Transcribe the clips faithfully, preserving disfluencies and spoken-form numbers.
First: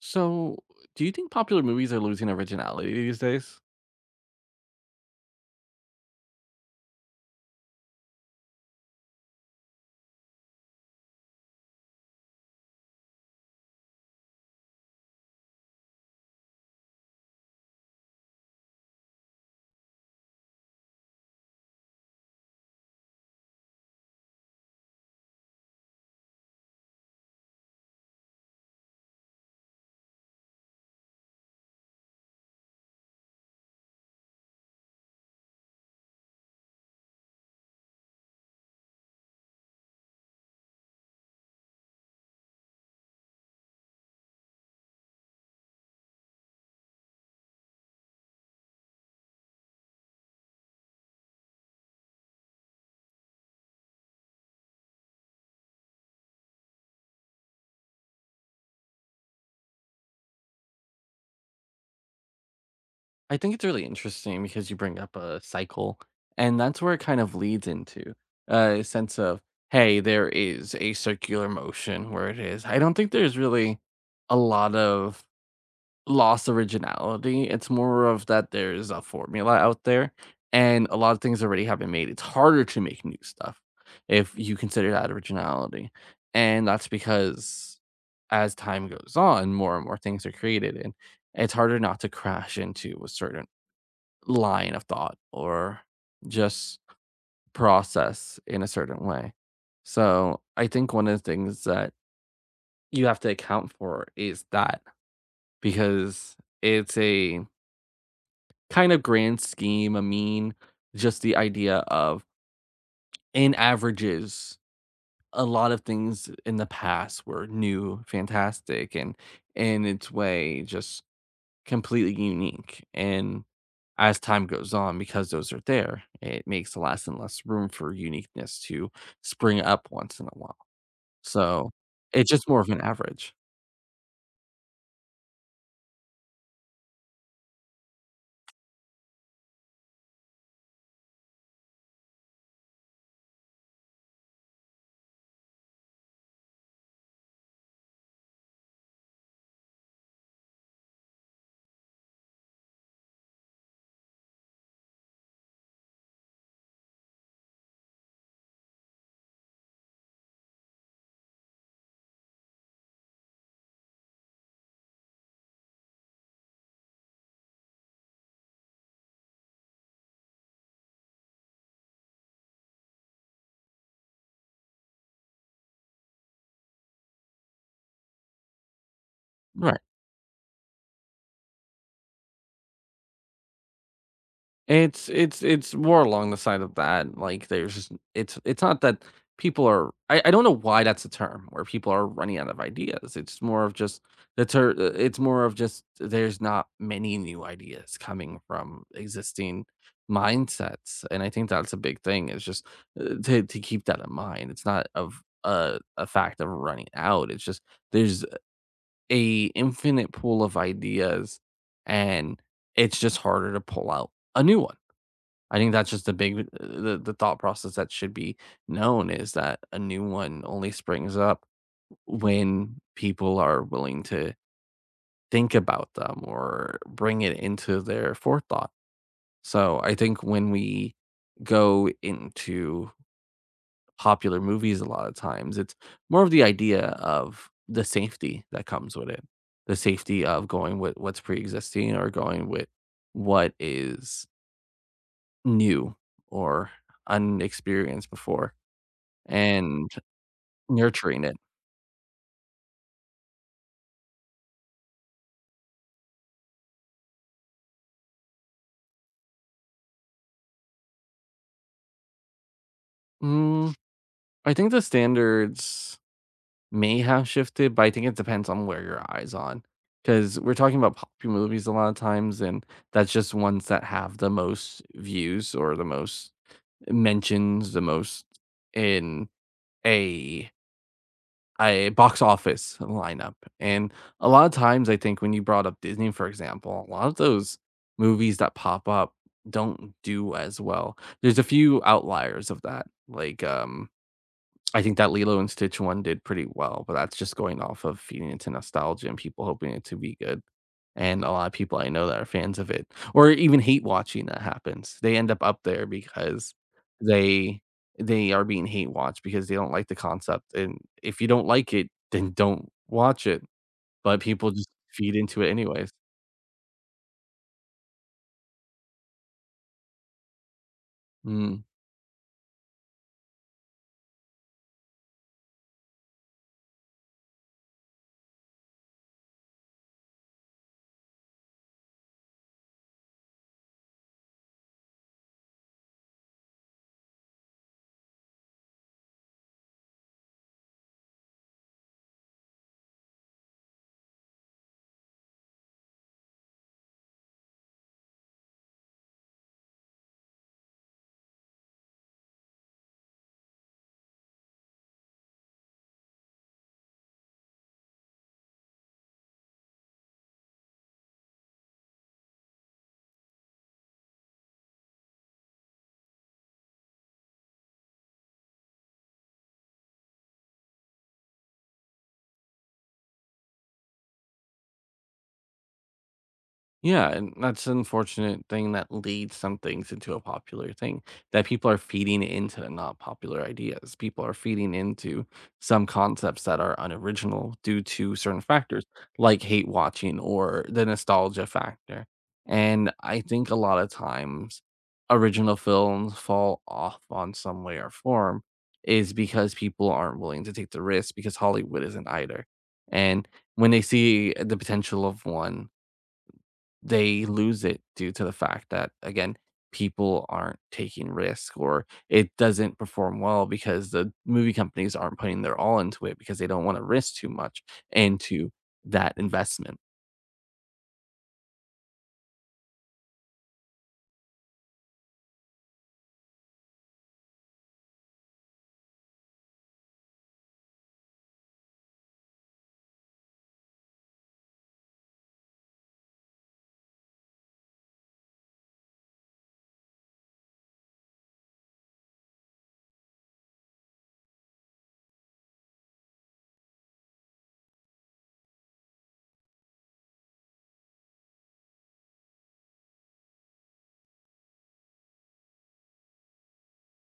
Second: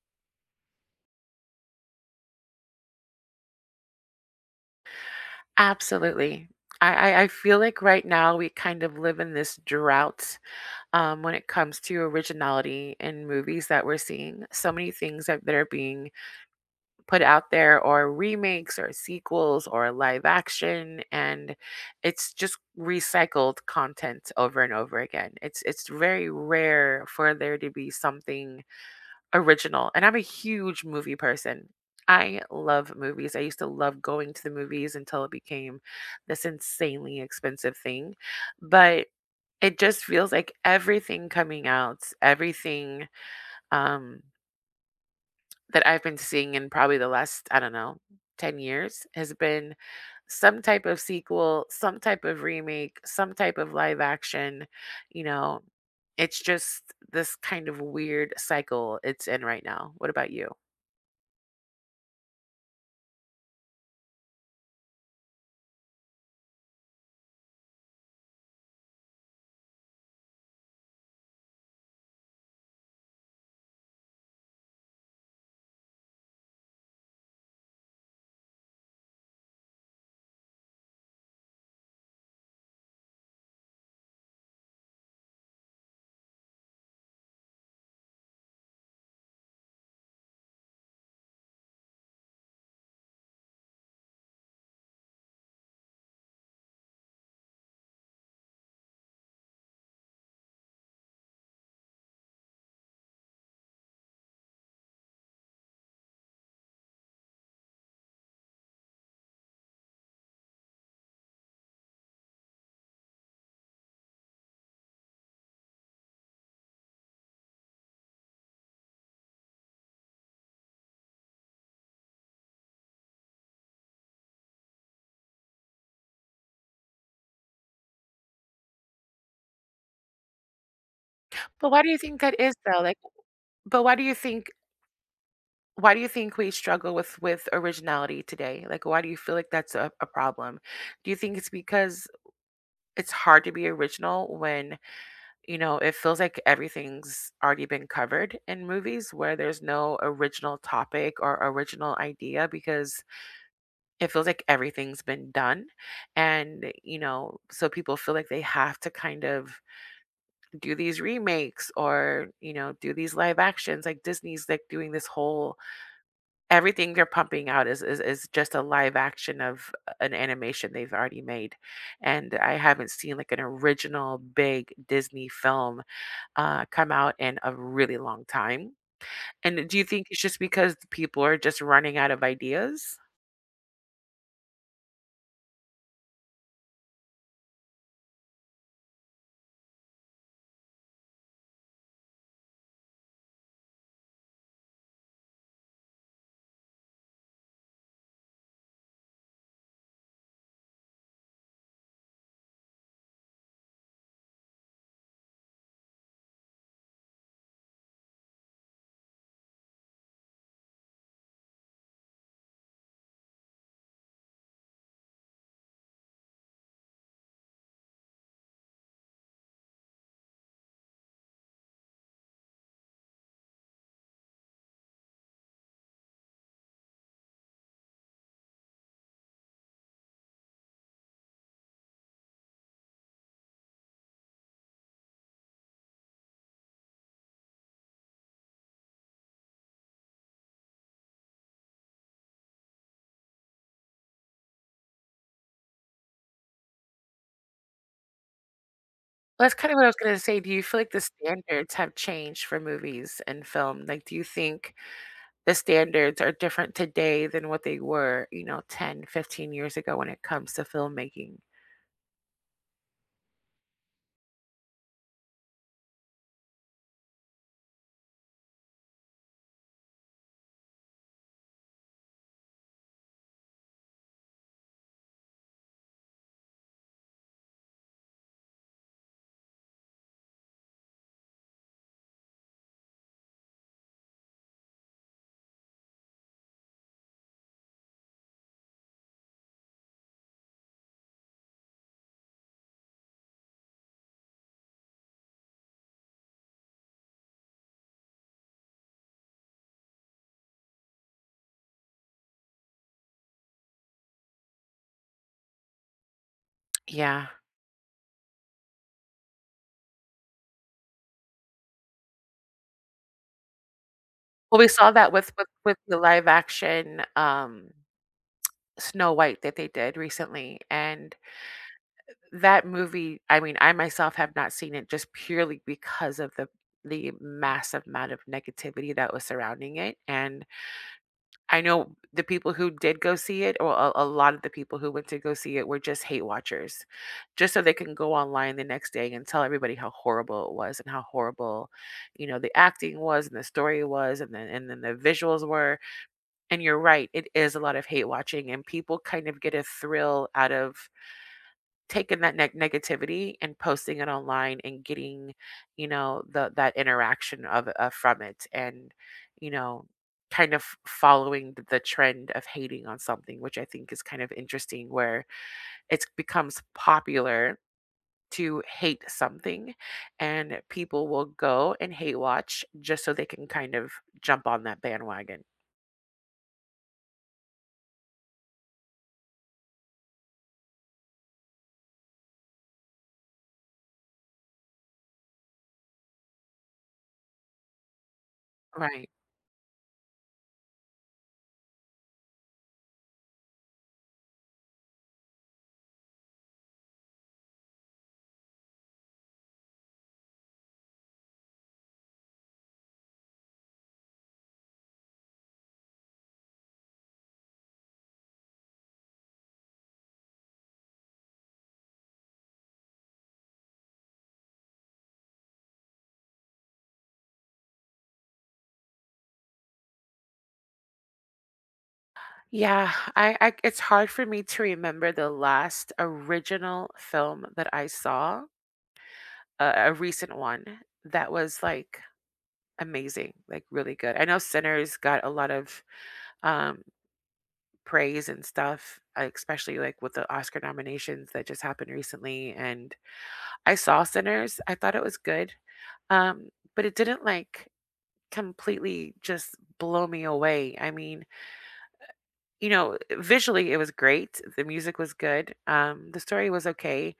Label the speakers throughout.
Speaker 1: So, do you think popular movies are losing originality these days?
Speaker 2: Absolutely. I, I I feel like right now we kind of live in this drought um, when it comes to originality in movies that we're seeing. So many things that, that are being put out there, or remakes, or sequels, or live action, and it's just recycled content over and over again. It's it's very rare for there to be something original. And I'm a huge movie person. I love movies. I used to love going to the movies until it became this insanely expensive thing. But it just feels like everything coming out, everything um, that I've been seeing in probably the last, I don't know, 10 years has been some type of sequel, some type of remake, some type of live action. You know, it's just this kind of weird cycle it's in right now. What about you?
Speaker 1: I think it's really interesting because you bring up a cycle, and that's where it kind of leads into a sense of, hey, there is a circular motion where it is. I don't think there's really a lot of lost originality. It's more of that there's a formula out there and a lot of things already have been made. It's harder to make new stuff if you consider that originality. And that's because as time goes on, more and more things are created and it's harder not to crash into a certain line of thought or just process in a certain way. So I think one of the things that you have to account for is that because it's a kind of grand scheme, I mean, just the idea of in averages, a lot of things in the past were new, fantastic, and in its way, just completely unique. And as time goes on, because those are there, it makes less and less room for uniqueness to spring up once in a while.
Speaker 2: But
Speaker 1: So
Speaker 2: why do you think
Speaker 1: it's
Speaker 2: that
Speaker 1: just
Speaker 2: is
Speaker 1: more of
Speaker 2: though?
Speaker 1: an
Speaker 2: Like,
Speaker 1: average.
Speaker 2: but why do you think why do you think we struggle with with originality today? Like, why do you feel like that's a, a problem? Do you think it's because it's hard to be original when you know it feels like everything's already been covered in movies where there's no original topic or original idea because it feels like everything's been done, and you know so people feel like they have to kind of do these remakes or you know do these live actions, like Disney's like doing this whole everything they're pumping out is is, is just a live action of an animation they've already made. And I haven't seen like an original big Disney film uh, come out in a really long time. And do
Speaker 1: Right.
Speaker 2: you think it's just because people are just running out of ideas?
Speaker 1: It's it's it's more along the side of that, like, there's just- it's it's not that people are I I don't know why that's a term where people are running out of ideas, it's more of just the ter uh, it's more of just there's not many new ideas coming from existing mindsets, and I think that's a big thing, is just, uh, to to keep that in mind, it's not of a a fact of running out, it's just there's a infinite pool of ideas, and it's just harder to pull out a new one. I think that's just the big uh, the the thought process that should be known is that a new one only springs up when people are willing to think about them or bring it into their forethought. So I think when we go into popular movies a lot of times, it's more of the idea of the safety that comes with it. The safety of going with what's pre-existing or going with what is new or unexperienced before.
Speaker 2: Well, that's kind of what I
Speaker 1: And
Speaker 2: was going to say. Do you feel like the
Speaker 1: nurturing it.
Speaker 2: standards have changed for movies and film? Like, do you think the standards are different today than what they were, you know, ten, fifteen years ago when it comes to filmmaking?
Speaker 1: Mm, I think the standards may have shifted, but I think it depends on where your eyes on. Because we're talking about popular movies a lot of times, and that's just ones that have the most views or the most mentions, the most in a a box office lineup. And a lot of times, I think when you brought up Disney, for example, a lot of those movies that pop up don't do as well. There's a few outliers of that, like um, I think that Lilo and Stitch one did pretty well, but that's just going off of feeding into nostalgia and people hoping it to be good. And a lot of people I know that are fans of it or even hate watching that happens. They end up up there because
Speaker 2: Yeah.
Speaker 1: they they are being hate watched because they don't like the concept, and if you don't like it, then don't watch it, but people
Speaker 2: Well, we
Speaker 1: just
Speaker 2: saw that
Speaker 1: feed
Speaker 2: with
Speaker 1: into
Speaker 2: with,
Speaker 1: it
Speaker 2: with
Speaker 1: anyways.
Speaker 2: the live action um, Snow White that they did recently, and
Speaker 1: Mm.
Speaker 2: that movie. I mean, I myself have not seen it just purely because of the the massive amount of negativity that was surrounding it, and I know the people who did go see it, or a, a lot of the people who went to go see it, were just hate watchers, just so they can go online the next day and tell everybody how horrible it was and how horrible, you know, the acting was and the story was, and then and then the visuals were. And you're right, it is a lot of hate watching, and people kind of get a thrill out of taking that neg- negativity and posting it online and getting you know the that interaction of uh, from it, and you know kind of following th- the trend of hating on something, which I think is kind of interesting where it becomes popular to hate something, and people will go and hate watch just so they can kind of jump on that bandwagon.
Speaker 1: Yeah, and that's an unfortunate thing that leads some things into a popular thing that people are feeding into not popular ideas. People are feeding into some concepts that are unoriginal due to certain factors
Speaker 2: Right.
Speaker 1: like hate watching or the nostalgia factor. And I think a lot of times original films fall off on some way or form is because people aren't willing to take the risk because Hollywood isn't either. And when they see the potential of one they lose it due to the fact that again people aren't taking risk or it doesn't perform well because the movie companies aren't putting their all into it because they don't want to risk too much into that investment.
Speaker 2: Yeah, I, I it's hard for me to remember the last original film that I saw, a a recent one that was, like, amazing, like, really good. I know Sinners got a lot of, um, praise and stuff, uh, especially, like, with the Oscar nominations that just happened recently, and I saw Sinners, I thought it was good, um, but it didn't, like, completely just blow me away. I mean, you know, visually, it was great, the music was good, um, the story was okay.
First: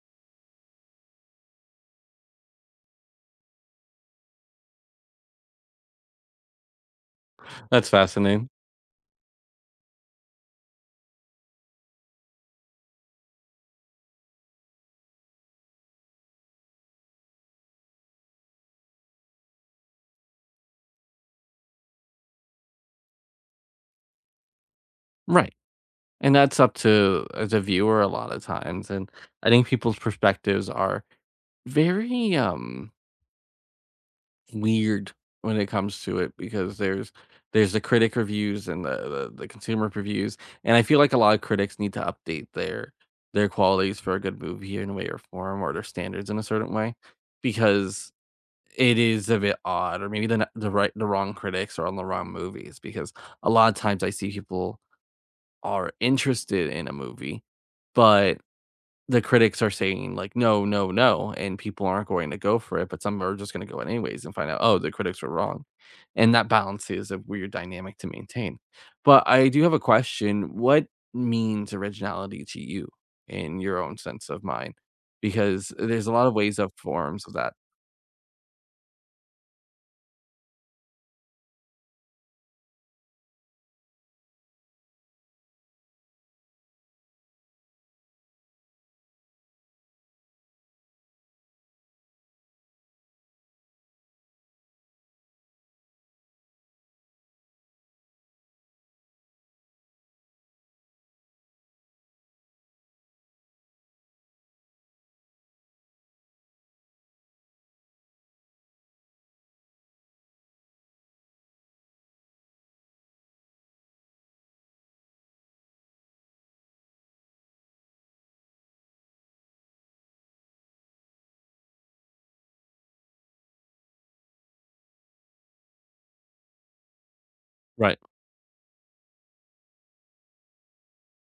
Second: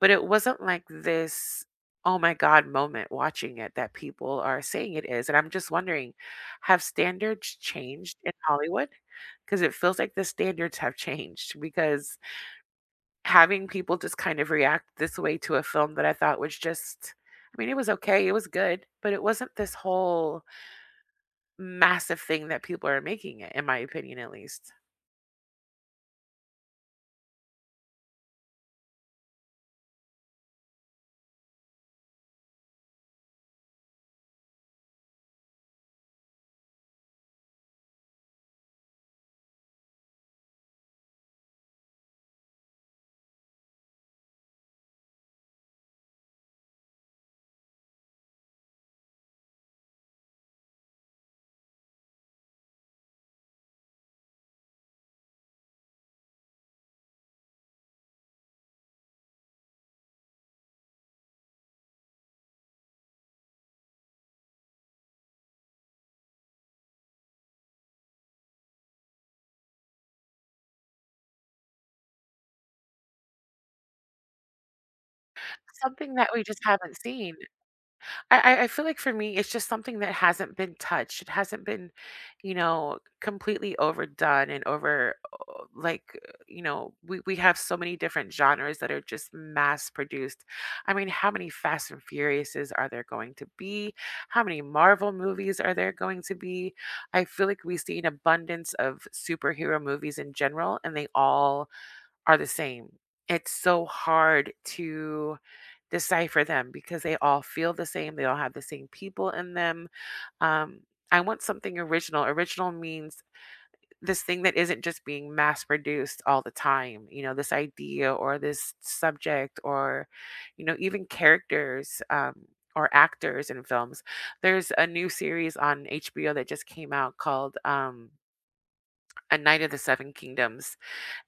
Speaker 2: But it wasn't like this, "Oh my god" moment watching it that people are saying it is, and I'm just wondering, have standards
Speaker 1: That's
Speaker 2: changed in
Speaker 1: fascinating.
Speaker 2: Hollywood? Because it feels like the standards have changed, because having people just kind of react this way to a film that I thought was just, I mean, it was okay, it was good, but it wasn't this whole massive thing that people are making it, in my opinion, at least.
Speaker 1: Right, and that's up to uh, the viewer a lot of times, and I think people's perspectives are very um weird when it comes to it because there's there's the critic reviews and the, the the consumer reviews, and I feel like a lot of critics need to update their their qualities for a good movie in a way or form, or their standards in a certain way, because it is a bit odd. Or maybe the n- the right the wrong critics are on the wrong movies because a lot of times I see people are interested in a movie, but the critics are saying like, "No, no, no," and people aren't going to go for it, but some are just gonna go anyways and find out, "Oh, the critics were wrong." And that balance is a weird dynamic to maintain. But I do have a question. What means originality to you in your own sense of mind? Because there's a
Speaker 2: Something
Speaker 1: lot
Speaker 2: that
Speaker 1: of
Speaker 2: we
Speaker 1: ways
Speaker 2: just
Speaker 1: of
Speaker 2: haven't
Speaker 1: forms of
Speaker 2: seen.
Speaker 1: that.
Speaker 2: I I I feel like for me, it's just something that hasn't been touched. It hasn't been, you know, completely overdone and over, uh, like, uh, you know, we, we have so many different genres that are just mass produced. I mean, how many Fast and Furiouses are there going to be? How many Marvel movies are there going to be? I feel like we see an abundance of superhero movies in general, and they all are the same. It's so hard to decipher them because they all feel the same. They all have the same people in them. Um, I want something original. Original means this thing that isn't just being mass produced all the time. You know, this idea or this subject or, you know, even characters um, or actors in films. There's a new series on H B O that just came out called
Speaker 1: Right.
Speaker 2: um, A Night of the Seven Kingdoms,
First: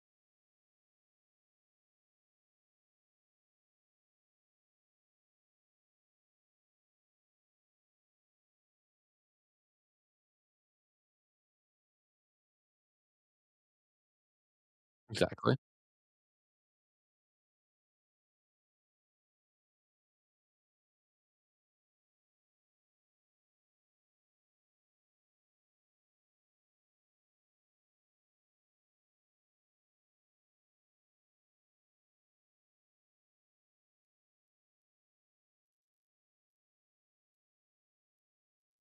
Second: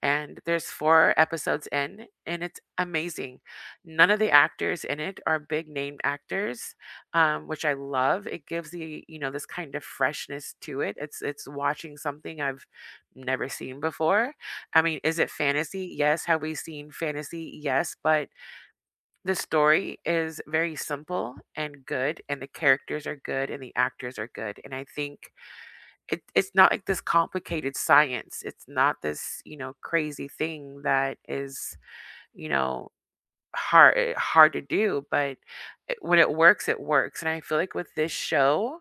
Speaker 2: and there's four episodes in, and it's amazing. None of the actors in it are big name actors, um, which I love. It gives the you know, this kind of freshness to it. It's it's watching something I've never seen before. I mean, is it
Speaker 1: Exactly.
Speaker 2: fantasy? Yes. Have we seen fantasy? Yes, but the story is very simple and good, and the characters are good, and the actors are good, and I think it it's not like this complicated science. It's not this, you know, crazy thing that is, you know, hard eh, hard to do, but it, when it works, it works, and I feel like with this show,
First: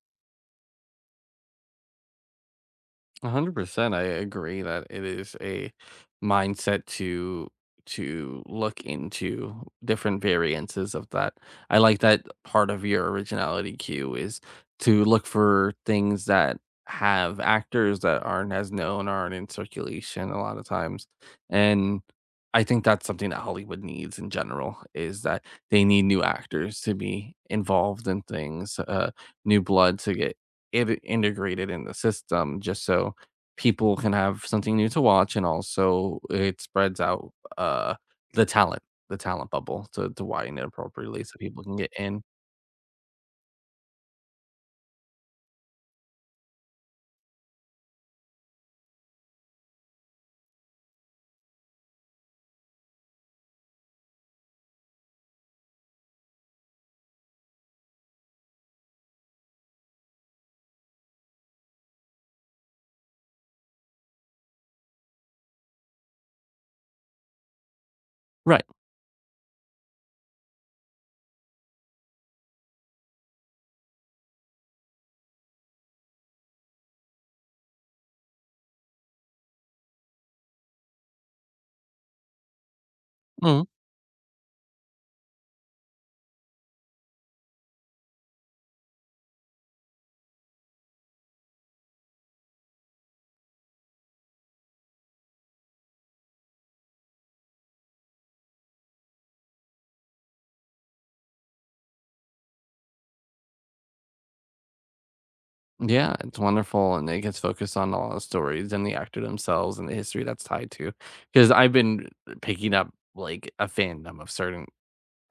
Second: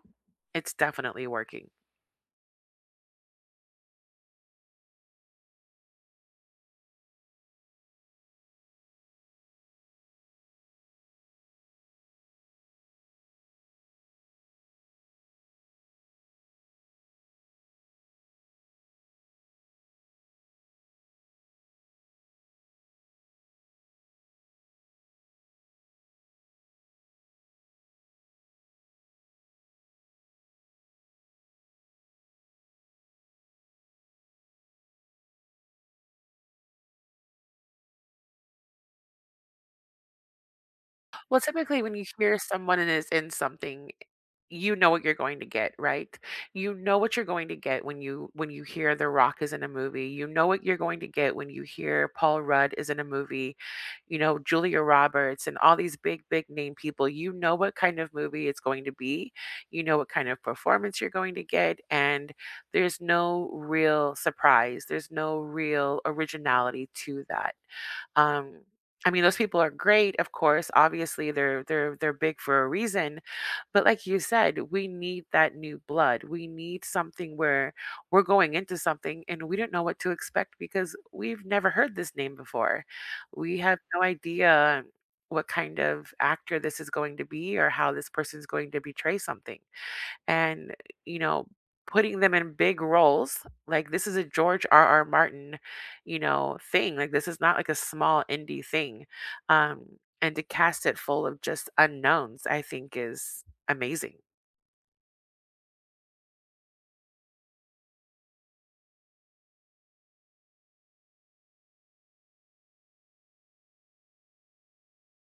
Speaker 2: it's definitely working.
Speaker 1: one hundred percent. I agree that it is a mindset to to look into different variances of that. I like that part of your originality cue is to look for things that have actors that aren't as known, aren't in circulation a lot of times. And I think that's something that Hollywood needs in general is that they need new actors to be involved in things, uh, new blood to get it integrated in the system just so people can have something new to watch, and also it spreads out, uh, the talent the talent bubble to to widen it appropriately so
Speaker 2: Well,
Speaker 1: people can
Speaker 2: typically,
Speaker 1: get
Speaker 2: when you
Speaker 1: in.
Speaker 2: hear someone is in something. You know what you're going to get, right? You know what you're going to get when you when you hear The Rock is in a movie. You know what you're going to get when you hear Paul Rudd is in a movie, you know, Julia Roberts and all these big, big name people. You know what kind of movie it's going to be. You know what kind of performance you're going to get. And there's no real surprise. There's no real originality to that. Um,
Speaker 1: Right.
Speaker 2: I mean, those people are great, of course. Obviously, they're they're they're big for a reason, but like you said, we need that new blood. We need something where we're going into something and we don't know what to expect because we've never heard this name before. We
Speaker 1: Mhm.
Speaker 2: have no idea what kind of actor this is going to be or how this person's going to betray something, and you know putting them in big roles, like this is a George R R Martin you know thing. Like, this is not like a small indie thing, um and to cast it full of just unknowns, I think, is amazing.
Speaker 1: Yeah, it's wonderful, and it gets focused on all the stories and the actor themselves and the history that's tied to. Because 'cause I've been picking up, like, a fandom of certain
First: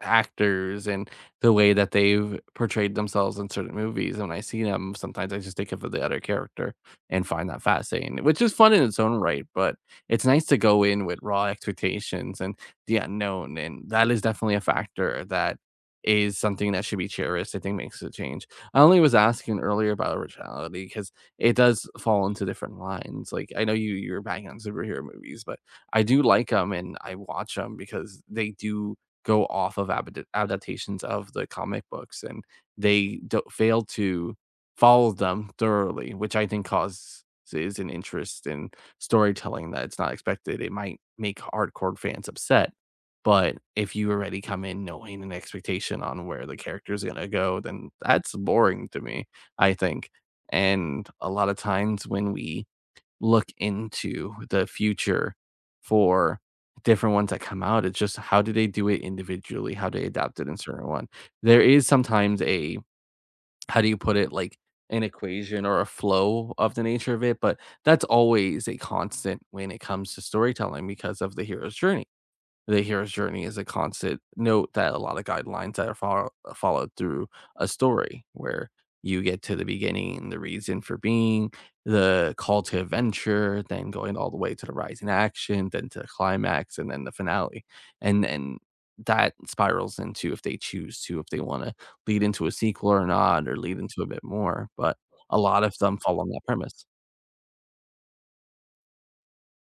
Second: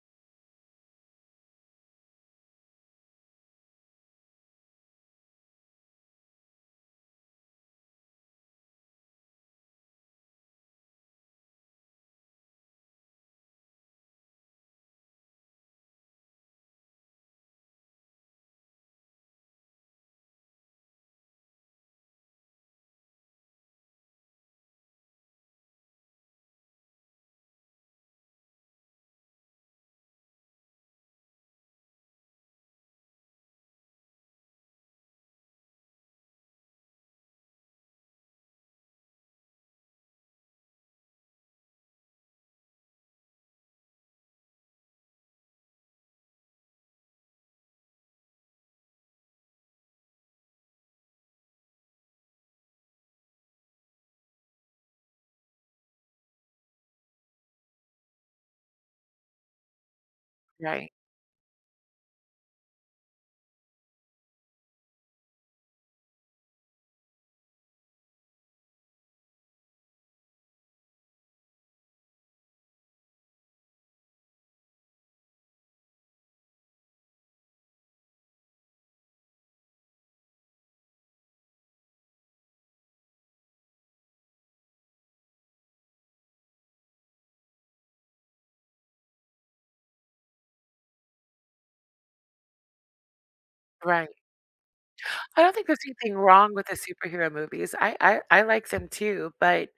Speaker 1: actors and the way that they've portrayed themselves in certain movies, and when I see them, sometimes I just think of the other character and find that fascinating, which is fun in its own right, but it's nice to go in with raw expectations and the unknown, and that is definitely a factor that is something that should be cherished, I think makes a change. I only was asking earlier about originality because it does fall into different lines, like, I know you you're banging on superhero movies, but I do like them and I watch them because they do go off of abd adaptations of the comic books, and they do fail to follow them thoroughly, which I think causes an interest in storytelling that it's not expected. It might make hardcore fans upset, but if you already come in knowing an expectation on where the character is gonna go, then that's boring to me, I think, and a lot of times when we look into the future for different ones that come out. It's just how do they do it individually? How do they adapt it in certain
Speaker 2: Right.
Speaker 1: one. There is sometimes a how do you put it like an equation or a flow of the nature of it, but that's always a constant when it comes to storytelling because of the hero's journey. The hero's journey is a constant note that a lot of guidelines that are follow, followed through a story where you get to the beginning, the reason for being, the call to adventure, then going all the way to the rise in action, then to the climax, and then the finale. And and that spirals into if they choose to, if they want to lead into a sequel or not, or lead into a
Speaker 2: Right.
Speaker 1: bit more. But a
Speaker 2: I don't
Speaker 1: lot
Speaker 2: think
Speaker 1: of
Speaker 2: there's
Speaker 1: them
Speaker 2: anything
Speaker 1: fall on that
Speaker 2: wrong with the
Speaker 1: premise.
Speaker 2: superhero movies. I i, I like them too, but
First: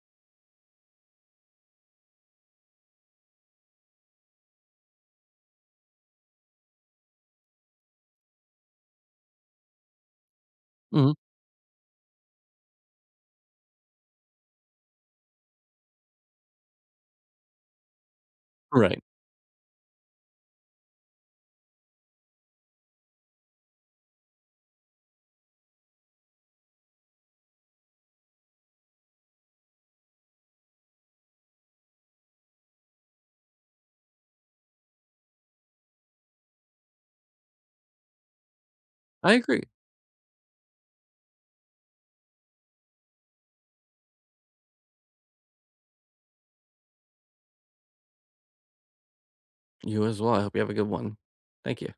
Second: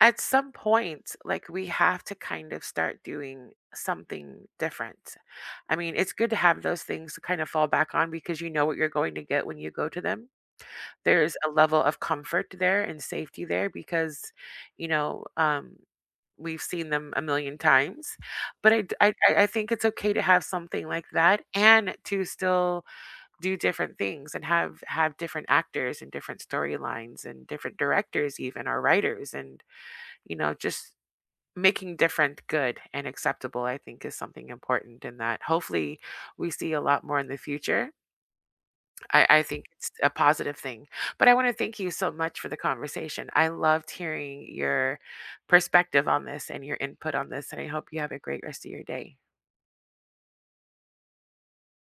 Speaker 2: at some point, like, we have to kind of start doing something different. I mean, it's good to have those things to kind of fall back on because you know what you're going to get when you go to them.
Speaker 1: Mhm.
Speaker 2: There's a level of comfort there and safety there because, you know, um, we've seen them a million times. But I, d-
Speaker 1: Right.
Speaker 2: I, I I think it's okay to have something like that and to still do different things and have have different actors and different storylines and different directors even, or writers, and you know just making different good and acceptable, I think, is something important in that hopefully we see a lot more in the future. I,
Speaker 1: I
Speaker 2: I
Speaker 1: agree.
Speaker 2: think it's a positive thing. But I want to thank you so much for the conversation. I loved hearing your perspective on this and your input on this, and I hope you have a great rest of your day.
Speaker 1: You as well. I hope you have a good one. Thank you.